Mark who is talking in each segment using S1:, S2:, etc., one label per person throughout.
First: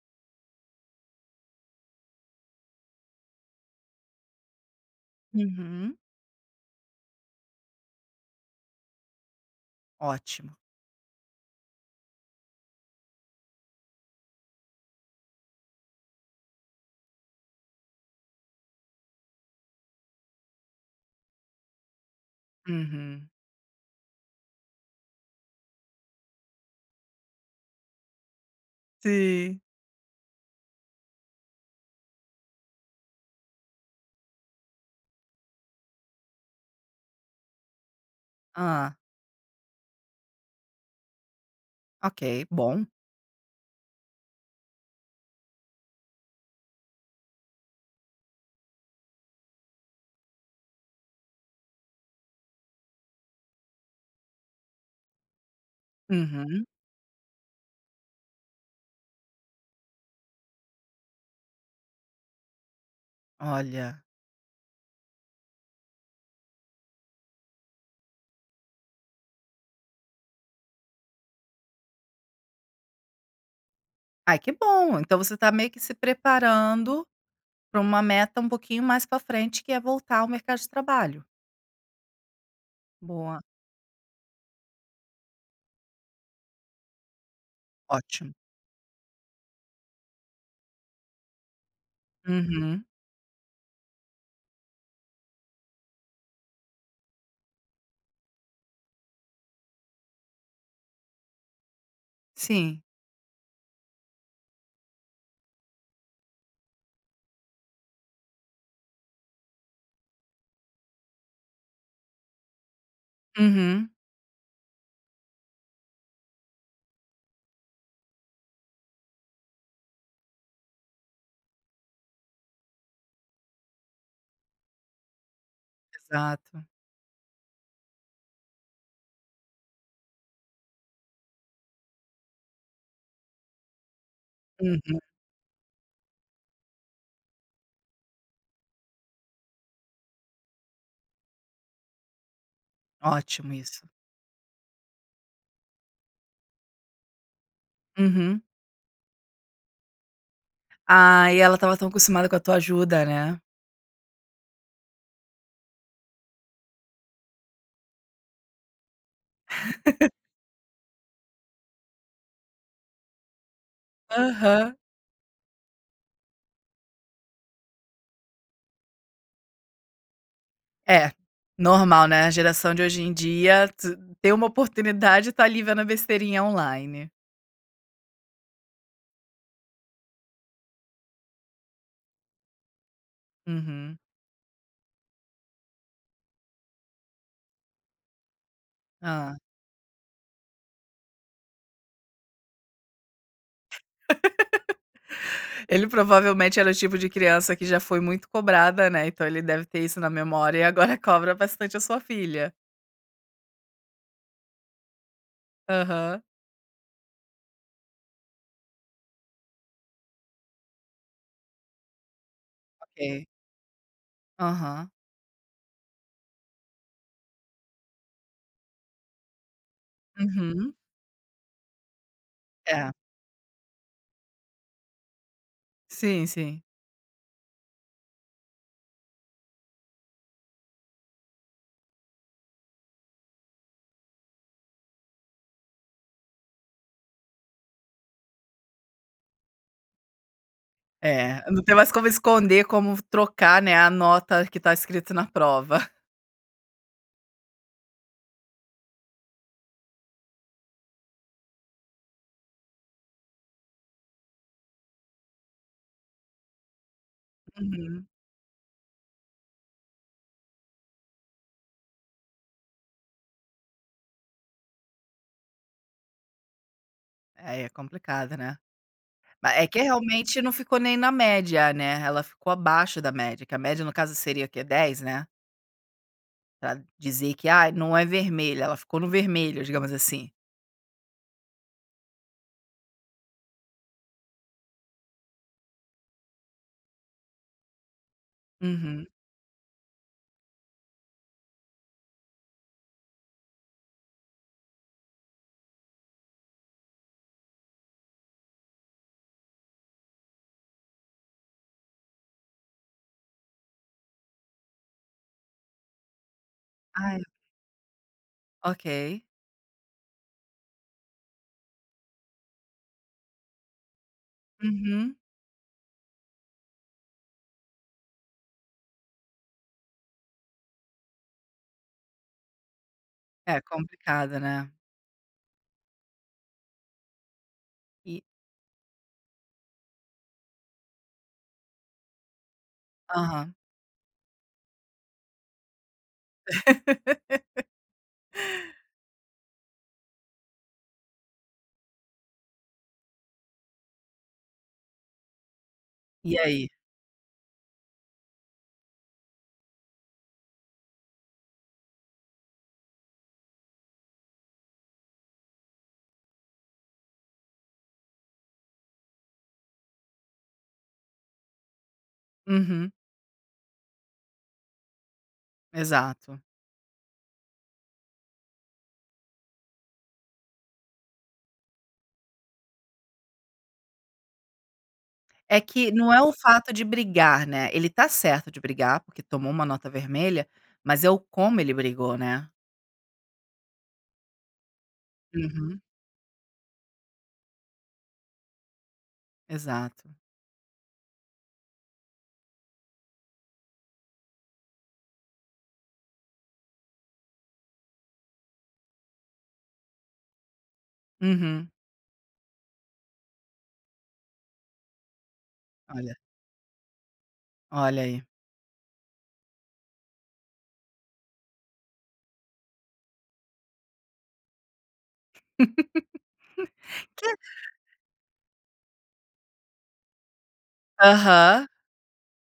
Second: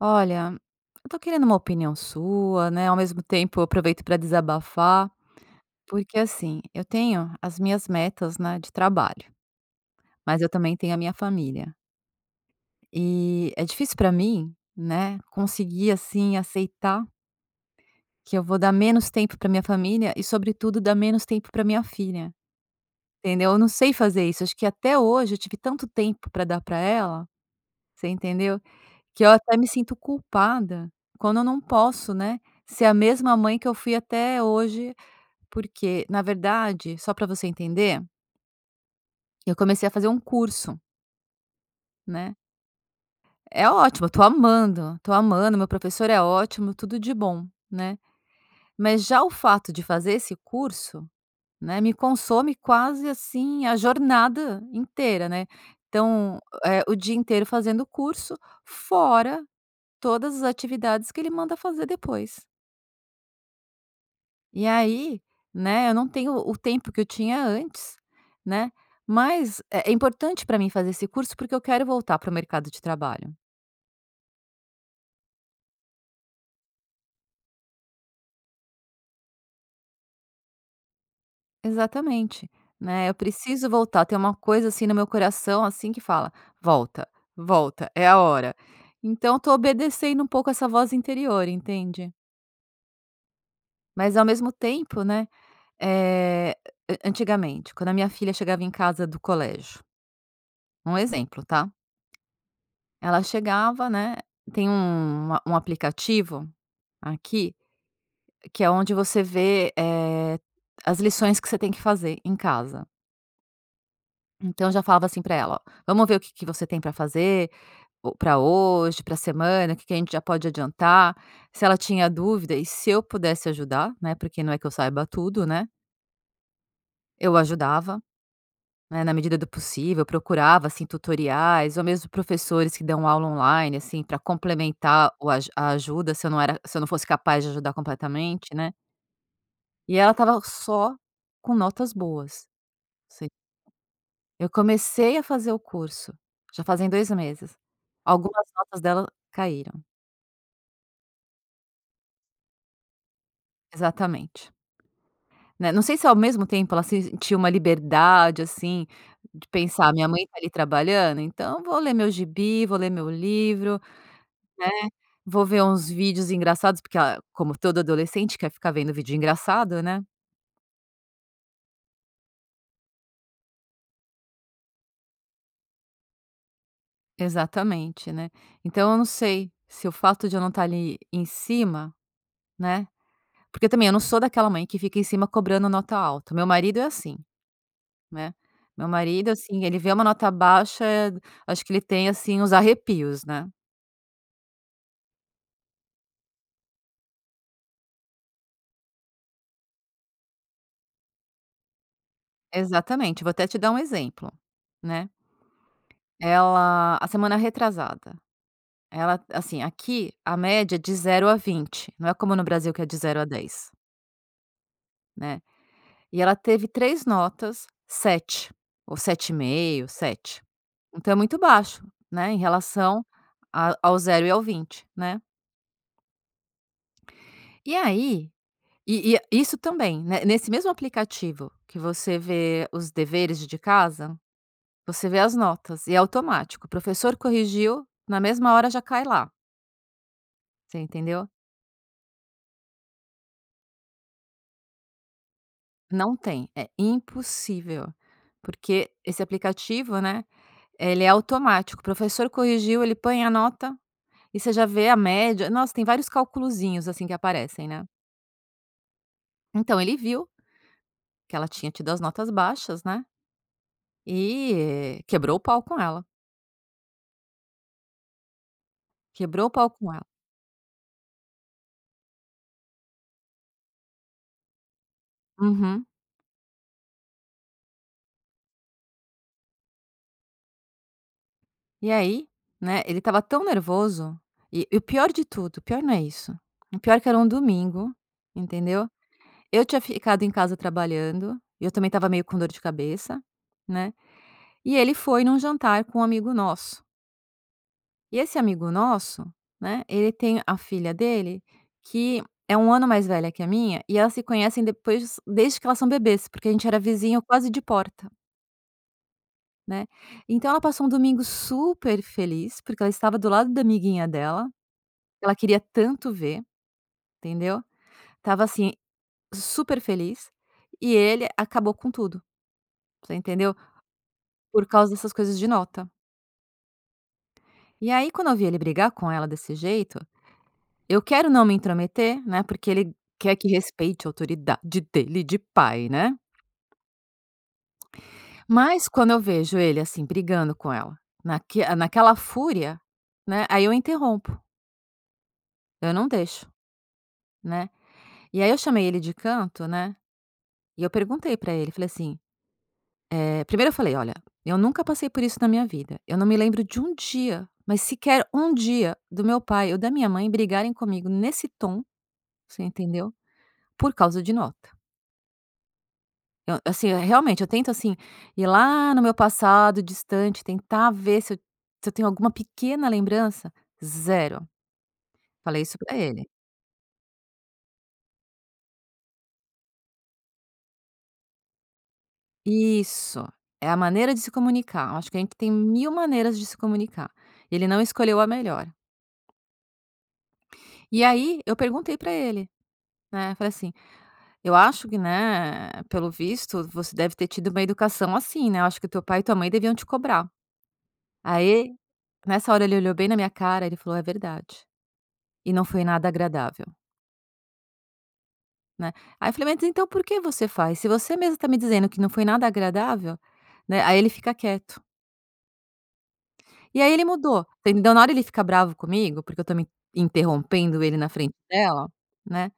S1: Olha, eu tô querendo uma opinião sua, né, ao mesmo tempo eu aproveito para desabafar,
S2: Uhum.
S1: porque assim, eu tenho as minhas metas, né, de trabalho, mas eu
S2: Ótimo.
S1: também tenho a minha família. E é difícil para mim, né, conseguir assim aceitar que eu vou dar menos tempo para minha família e sobretudo dar menos tempo para minha filha,
S2: Uhum.
S1: entendeu? Eu não sei fazer isso, acho que até hoje eu tive tanto tempo para dar para ela, você entendeu? Que eu até
S2: Sim.
S1: me sinto culpada quando eu não posso, né, ser a mesma mãe que eu fui até hoje, porque, na verdade, só para você entender,
S2: Ah,
S1: eu comecei a fazer um curso, né.
S2: ok, bom.
S1: É ótimo, eu tô amando, meu professor é ótimo, tudo de bom, né. Mas já o fato de fazer esse curso, né, me consome quase, assim, a jornada inteira, né. Então,
S2: Uhum.
S1: o dia inteiro fazendo curso, fora todas as atividades que ele manda fazer depois.
S2: Olha.
S1: E aí, né, eu não tenho o tempo que eu tinha antes, né, mas é importante para mim fazer esse curso, porque eu quero voltar para o mercado de trabalho.
S2: Ai, que bom, então você está meio que se preparando para uma meta um pouquinho mais para frente, que é voltar ao mercado de trabalho.
S1: Exatamente, né, eu
S2: Boa.
S1: preciso voltar, tem uma coisa, assim, no meu coração, assim, que fala: "Volta, volta, é a
S2: Ótimo.
S1: hora". Então, eu tô obedecendo um pouco essa voz interior, entende.
S2: Uhum.
S1: Mas ao mesmo tempo, né, eh, an antigamente, quando a minha filha chegava em casa do colégio, um exemplo, tá?
S2: Sim.
S1: Ela chegava, né, tem um aplicativo aqui, que é onde você vê, as lições que você tem que fazer em casa.
S2: Uhum.
S1: Então eu já falava assim para ela: "Ó, vamos ver o que que você tem para fazer, para hoje, para semana, o que que a gente já pode adiantar". Se ela tinha dúvida e se eu pudesse ajudar, né, porque não é que eu saiba tudo, né,
S2: Exato.
S1: eu ajudava. Né, na medida do possível, procurava, assim, tutoriais ou mesmo professores que dão aula online, assim, para
S2: Uhum.
S1: complementar o aju a ajuda, se eu não fosse capaz de ajudar completamente, né. E ela estava só com notas boas, assim.
S2: Ótimo isso.
S1: Eu comecei a fazer o curso, já fazem 2 meses.
S2: Uhum.
S1: Algumas notas dela caíram.
S2: Ah, e ela estava tão acostumada com a tua ajuda, né?
S1: Exatamente. Né, não sei se ao mesmo tempo ela sentiu uma liberdade, assim, de pensar: "Minha mãe tá ali trabalhando, então vou ler meu gibi, vou ler meu livro". Né,
S2: Aham.
S1: vou ver uns vídeos engraçados, porque a como todo adolescente quer ficar vendo vídeo engraçado, né.
S2: É, normal, né, a geração de hoje em dia t ter uma oportunidade, e tá ali vendo a besteirinha online.
S1: Exatamente, né. Então eu não sei se o fato de eu não estar ali em cima, né, porque também eu
S2: Uhum.
S1: não sou daquela mãe que fica em cima cobrando nota alta, meu marido é assim, né. Meu marido,
S2: Hã.
S1: assim, ele vê uma nota baixa, acho que ele tem, assim, uns arrepios, né.
S2: Ele provavelmente era o tipo de criança que já foi muito cobrada, né, então ele deve ter isso na memória e agora cobra bastante a sua filha.
S1: Exatamente, vou até te dar um exemplo, né.
S2: Aham.
S1: Ela a semana retrasada, ela assim, aqui a média é de 0 a 20, não é como no Brasil que é de zero a
S2: Ok.
S1: dez
S2: Aham.
S1: né. E ela teve 3 notas 7 ou sete e meio, sete.
S2: Uhum.
S1: Então é muito baixo, né, em
S2: É.
S1: relação a ao 0 e ao 20, né.
S2: Sim, sim.
S1: E aí, e isso também, né, nesse mesmo aplicativo que você vê os deveres de casa, você vê as notas e é automático, o professor corrigiu, na mesma hora já cai lá, você entendeu?
S2: É, não tem mais como esconder, como trocar, né, a nota que tá escrito na prova.
S1: Não tem, é impossível, porque esse aplicativo, né, ele é automático, o professor corrigiu, ele põe a nota e você já vê a média, nossa, tem vários calculozinhos, assim, que aparecem, né.
S2: Uhum.
S1: Então ele viu que ela tinha tido as notas baixas, né, e quebrou o pau com ela,
S2: Aí é complicado, né.
S1: quebrou o
S2: Ma é
S1: pau
S2: que
S1: com ela.
S2: realmente não ficou nem na média, né, ela ficou abaixo da média, que a média no caso seria o quê? 10, né,
S1: Uhum.
S2: pra dizer que, ah, não é vermelha", ela ficou no vermelho, digamos assim.
S1: E aí, né, ele estava tão nervoso, e o pior de tudo, o pior não é isso, o pior é que era um domingo, entendeu?
S2: Uhum.
S1: Eu tinha ficado em casa trabalhando, e eu também estava meio com dor de cabeça, né, e ele foi num jantar com um amigo nosso. E esse amigo nosso, né, ele tem a filha dele, que é 1 ano mais velha que a minha, e elas se conhecem depois desde que elas são bebês, porque a gente era
S2: Ai,
S1: vizinho quase de porta,
S2: ok.
S1: né. Então ela passou um domingo super feliz, porque ela estava do lado da amiguinha dela,
S2: Uhum.
S1: que ela queria tanto ver, entendeu. Tava assim, super feliz, e ele acabou com tudo, você entendeu.
S2: É complicado,
S1: Por
S2: né.
S1: causa dessas coisas de nota. E aí
S2: E
S1: quando eu vi ele brigar com ela desse jeito, eu quero não me intrometer, né, porque ele quer que
S2: aham.
S1: respeite a autoridade dele de pai, né. Mas quando eu vejo ele, assim, brigando com ela, naquela fúria, né, aí eu interrompo, eu não
S2: E
S1: deixo,
S2: aí?
S1: né. E aí eu chamei ele de canto, né, e eu perguntei pra ele, falei assim, primeiro eu falei: "Olha, eu nunca passei por isso na minha vida, eu não me lembro de um dia, mas sequer um dia, do meu pai ou da minha mãe brigarem comigo nesse tom". Você
S2: Uhum,
S1: entendeu? Por causa de nota.
S2: exato.
S1: Eu assim, eu- realmente, eu tento, assim, ir lá no meu passado distante, tentar ver se eu tenho alguma pequena lembrança. Zero.
S2: É
S1: Falei isso
S2: que
S1: pra
S2: não é
S1: ele.
S2: o fato de brigar, né, ele tá certo de brigar, porque tomou uma nota vermelha, mas é o como ele brigou, né.
S1: Isso, é a maneira de se comunicar. Acho que a gente tem
S2: Uhum,
S1: 1000 maneiras de se comunicar. Ele não escolheu a melhor.
S2: exato.
S1: E aí, eu perguntei pra ele, né, falei assim: "Eu acho que, né, pelo visto, você deve ter tido uma educação assim, né, eu acho que teu pai e tua mãe deviam te cobrar".
S2: Uhum.
S1: Aí, nessa hora ele olhou bem na minha cara, e ele falou: "É verdade". E não foi nada
S2: Olha,
S1: agradável,
S2: olha aí.
S1: né. Aí eu falei: "Mas então por que você faz? Se você mesmo tá me dizendo que não foi nada agradável", né, aí ele fica quieto. E aí ele
S2: Que
S1: mudou. Então, na hora ele fica bravo comigo, porque eu tô me interrompendo ele na frente
S2: aham.
S1: dela, né,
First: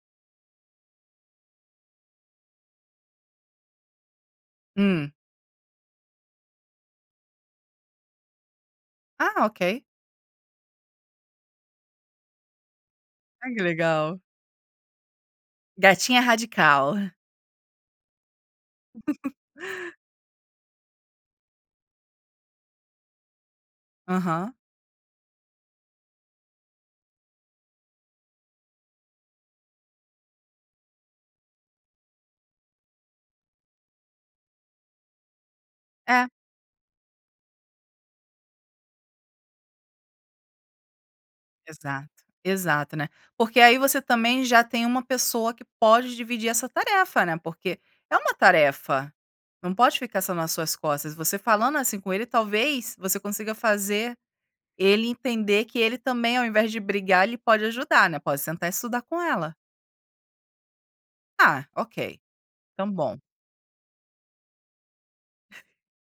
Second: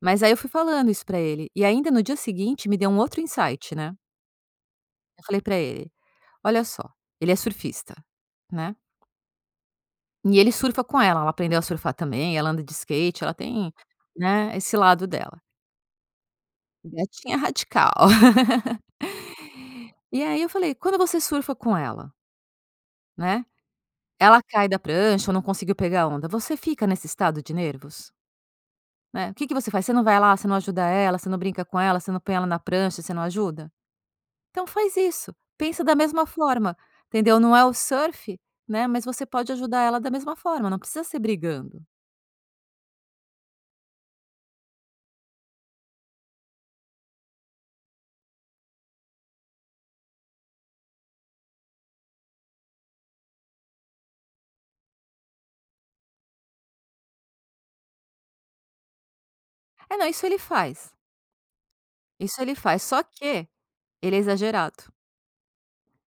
S1: mas aí eu fui falando isso pra ele. E ainda no dia seguinte me deu um outro insight, né.
S2: Hum.
S1: Eu falei pra ele: "Olha só, ele é surfista, né,
S2: Ah, ok.
S1: e ele surfa com ela, ela aprendeu a surfar também, ela anda de skate, ela
S2: Ai, que
S1: tem,
S2: legal.
S1: né, esse lado dela.
S2: Gatinha radical.
S1: Gatinha radical. E aí eu falei: "Quando você surfa com ela, né, ela
S2: Aham.
S1: cai da prancha ou não conseguiu pegar a onda, você fica nesse estado de nervos, né? O que que você faz? Você não vai lá, você não ajuda ela, você não brinca com ela, você não põe ela na prancha, você não ajuda? Então faz isso, pensa da mesma
S2: É,
S1: forma, entendeu? Não é o surf, né, mas você pode ajudar ela da mesma forma, não precisa ser brigando".
S2: exato, exato, né. Porque aí você também já tem uma pessoa que pode dividir essa tarefa, né, porque é uma tarefa, não pode ficar só nas suas costas. Você falando assim com ele, talvez você consiga fazer ele entender que ele também, ao invés de brigar, ele pode ajudar, né, pode sentar e estudar com ela.
S1: É, não,
S2: "Ah, ok,
S1: isso ele faz,
S2: então
S1: só
S2: bom".
S1: que ele é exagerado,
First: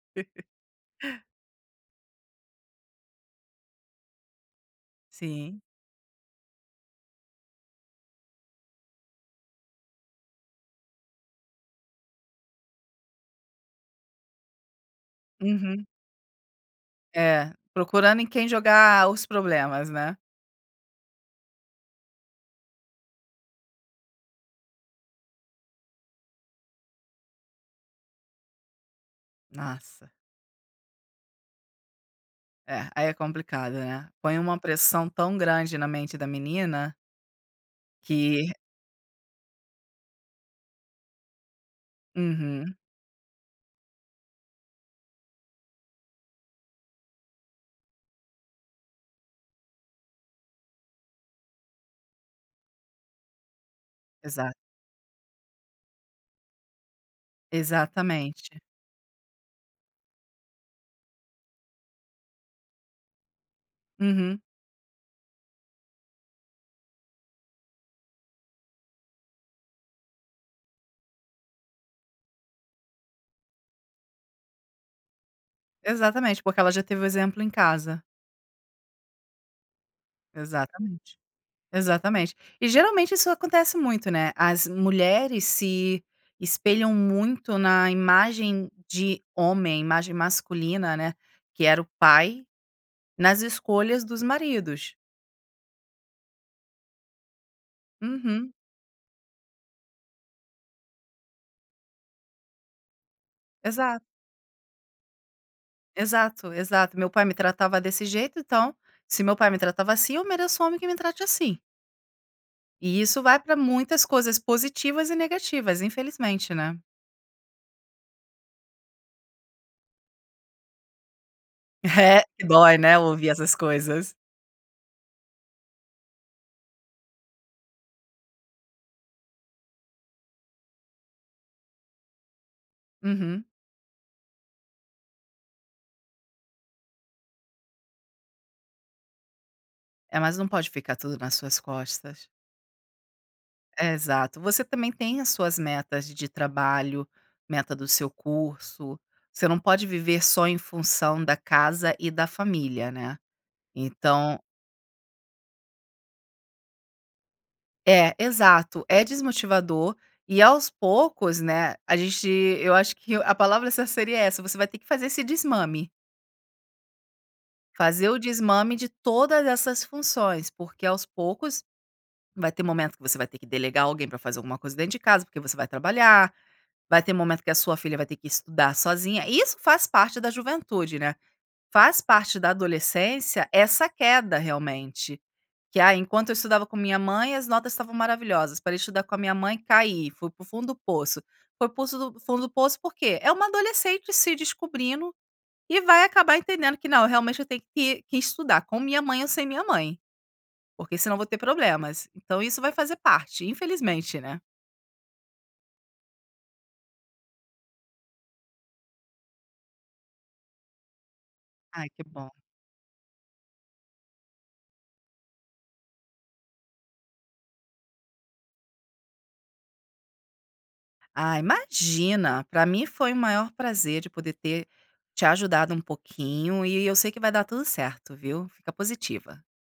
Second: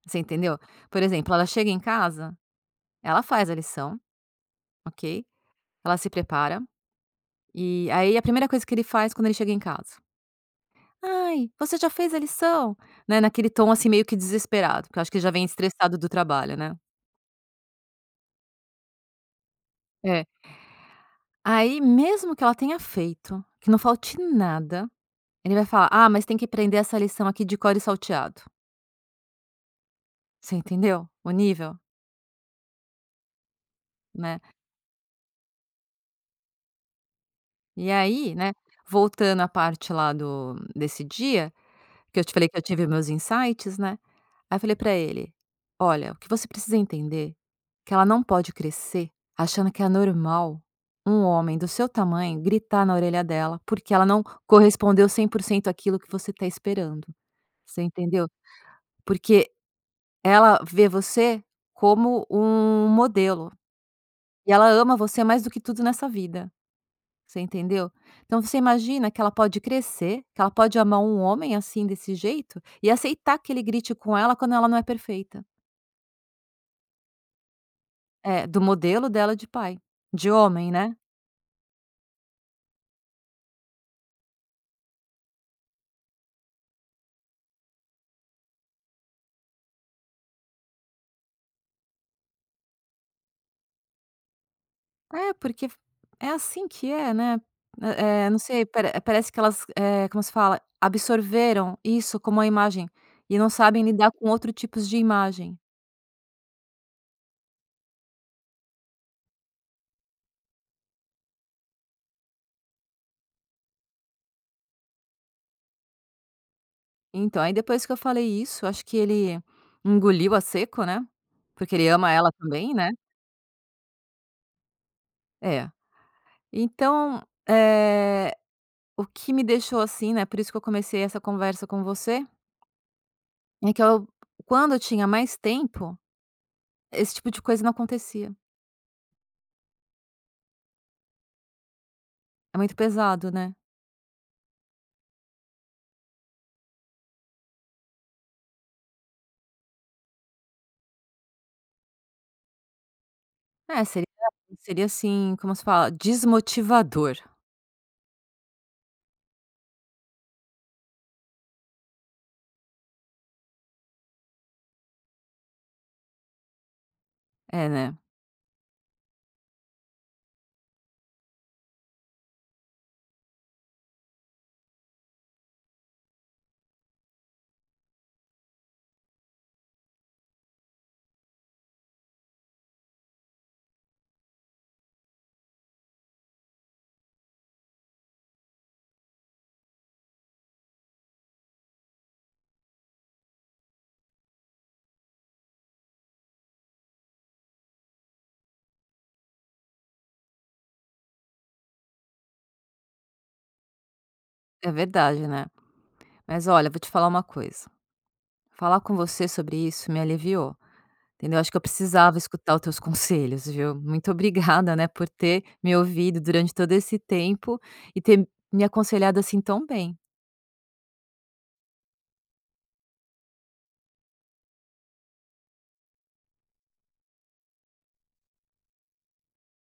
S1: você entendeu? Por exemplo, ela chega em casa, ela faz a lição, ok,
S2: Sim.
S1: ela se prepara, e aí a primeira coisa que ele faz quando ele chega em casa: "Ai, você já fez a lição?", né, naquele tom, assim, meio que desesperado, porque eu acho que ele já vem
S2: Uhum.
S1: estressado do trabalho, né.
S2: É, procurando em quem jogar os problemas, né.
S1: É. Aí, mesmo que ela tenha feito, que não falte nada, ele vai falar: "Ah, mas tem que aprender essa lição aqui de cor e salteado".
S2: Nossa,
S1: Você entendeu o nível,
S2: é, aí é complicado, né. Põe
S1: né.
S2: uma pressão tão grande na mente da menina
S1: E aí,
S2: que
S1: né, voltando à parte lá do desse dia, que eu te falei que eu
S2: uhum,
S1: tive meus insights, né, aí eu falei pra ele: "Olha, o que você precisa entender, é que ela não pode crescer achando que é normal um homem do seu tamanho gritar na orelha dela, porque ela não
S2: exa
S1: correspondeu 100% àquilo que você tá esperando". Você entendeu?
S2: exatamente.
S1: Porque ela vê você como um modelo,
S2: Uhum,
S1: e ela ama você mais do que tudo nessa vida, você entendeu? Então você imagina que ela pode crescer, que ela pode amar um homem assim desse jeito, e aceitar que ele grite com ela quando ela não é perfeita.
S2: exatamente, porque ela já teve o exemplo em casa.
S1: É, do modelo dela de pai, de homem, né.
S2: Exatamente, exatamente. E geralmente isso acontece muito, né, as mulheres se espelham muito na imagem de homem, imagem masculina, né, que era o pai, nas escolhas dos maridos.
S1: É, porque é assim que é, né. Não
S2: Uhum,
S1: sei, parece que elas, como se fala, absorveram isso como uma imagem e não sabem
S2: exato.
S1: lidar com outros tipos de imagem.
S2: Exato, exato. Meu pai me tratava desse jeito, então, se meu pai me tratava assim, eu mereço um homem que me trate assim. E isso vai para muitas coisas positivas e negativas, infelizmente, né.
S1: Então, aí depois que eu falei isso, acho que ele engoliu a seco, né, porque ele ama
S2: É,
S1: ela
S2: que
S1: também,
S2: dói,
S1: né.
S2: né, ouvir essas coisas.
S1: É. Então, eh, o que me deixou assim, né, por isso que eu comecei essa conversa com você,
S2: Uhum.
S1: é que eu quando eu tinha mais tempo, esse tipo de coisa não acontecia.
S2: É, mas não pode ficar tudo nas suas costas.
S1: É muito pesado, né.
S2: É, exato. Você também tem as suas metas de trabalho, meta do seu curso. Você não pode viver só em função da casa e da família, né.
S1: É, seria
S2: Então
S1: seria assim, como se fala? Desmotivador.
S2: é, exato, é desmotivador e aos poucos, né, a gente eu acho que a palavra essa seria essa, você vai ter que fazer esse desmame,
S1: É, né.
S2: fazer o desmame de todas essas funções, porque aos poucos vai ter momento que você vai ter que delegar alguém para fazer alguma coisa dentro de casa, porque você vai trabalhar, vai ter momento que a sua filha vai ter que estudar sozinha, e isso faz parte da juventude, né, faz parte da adolescência essa queda realmente. Que, ah, enquanto eu estudava com minha mãe, as notas estavam maravilhosas. Parei de estudar com a minha mãe, caí, fui pro fundo do poço. Foi para o fundo do poço por quê? É uma adolescente se descobrindo e vai acabar entendendo que, não, realmente eu tenho que, estudar com minha mãe ou sem minha mãe, porque senão eu vou ter problemas. Então isso vai fazer parte, infelizmente, né?
S1: É verdade, né. Mas olha, vou te falar uma coisa, falar com você sobre isso me aliviou, entendeu. Acho que eu
S2: Ai, que
S1: precisava
S2: bom.
S1: escutar os teus conselhos, viu. Muito obrigada, né, por ter me ouvido durante todo esse tempo e ter me aconselhado assim tão bem.
S2: Ah, imagina! Para mim foi o maior prazer de poder ter te ajudado um pouquinho e eu sei que vai dar tudo certo, viu? Fica positiva.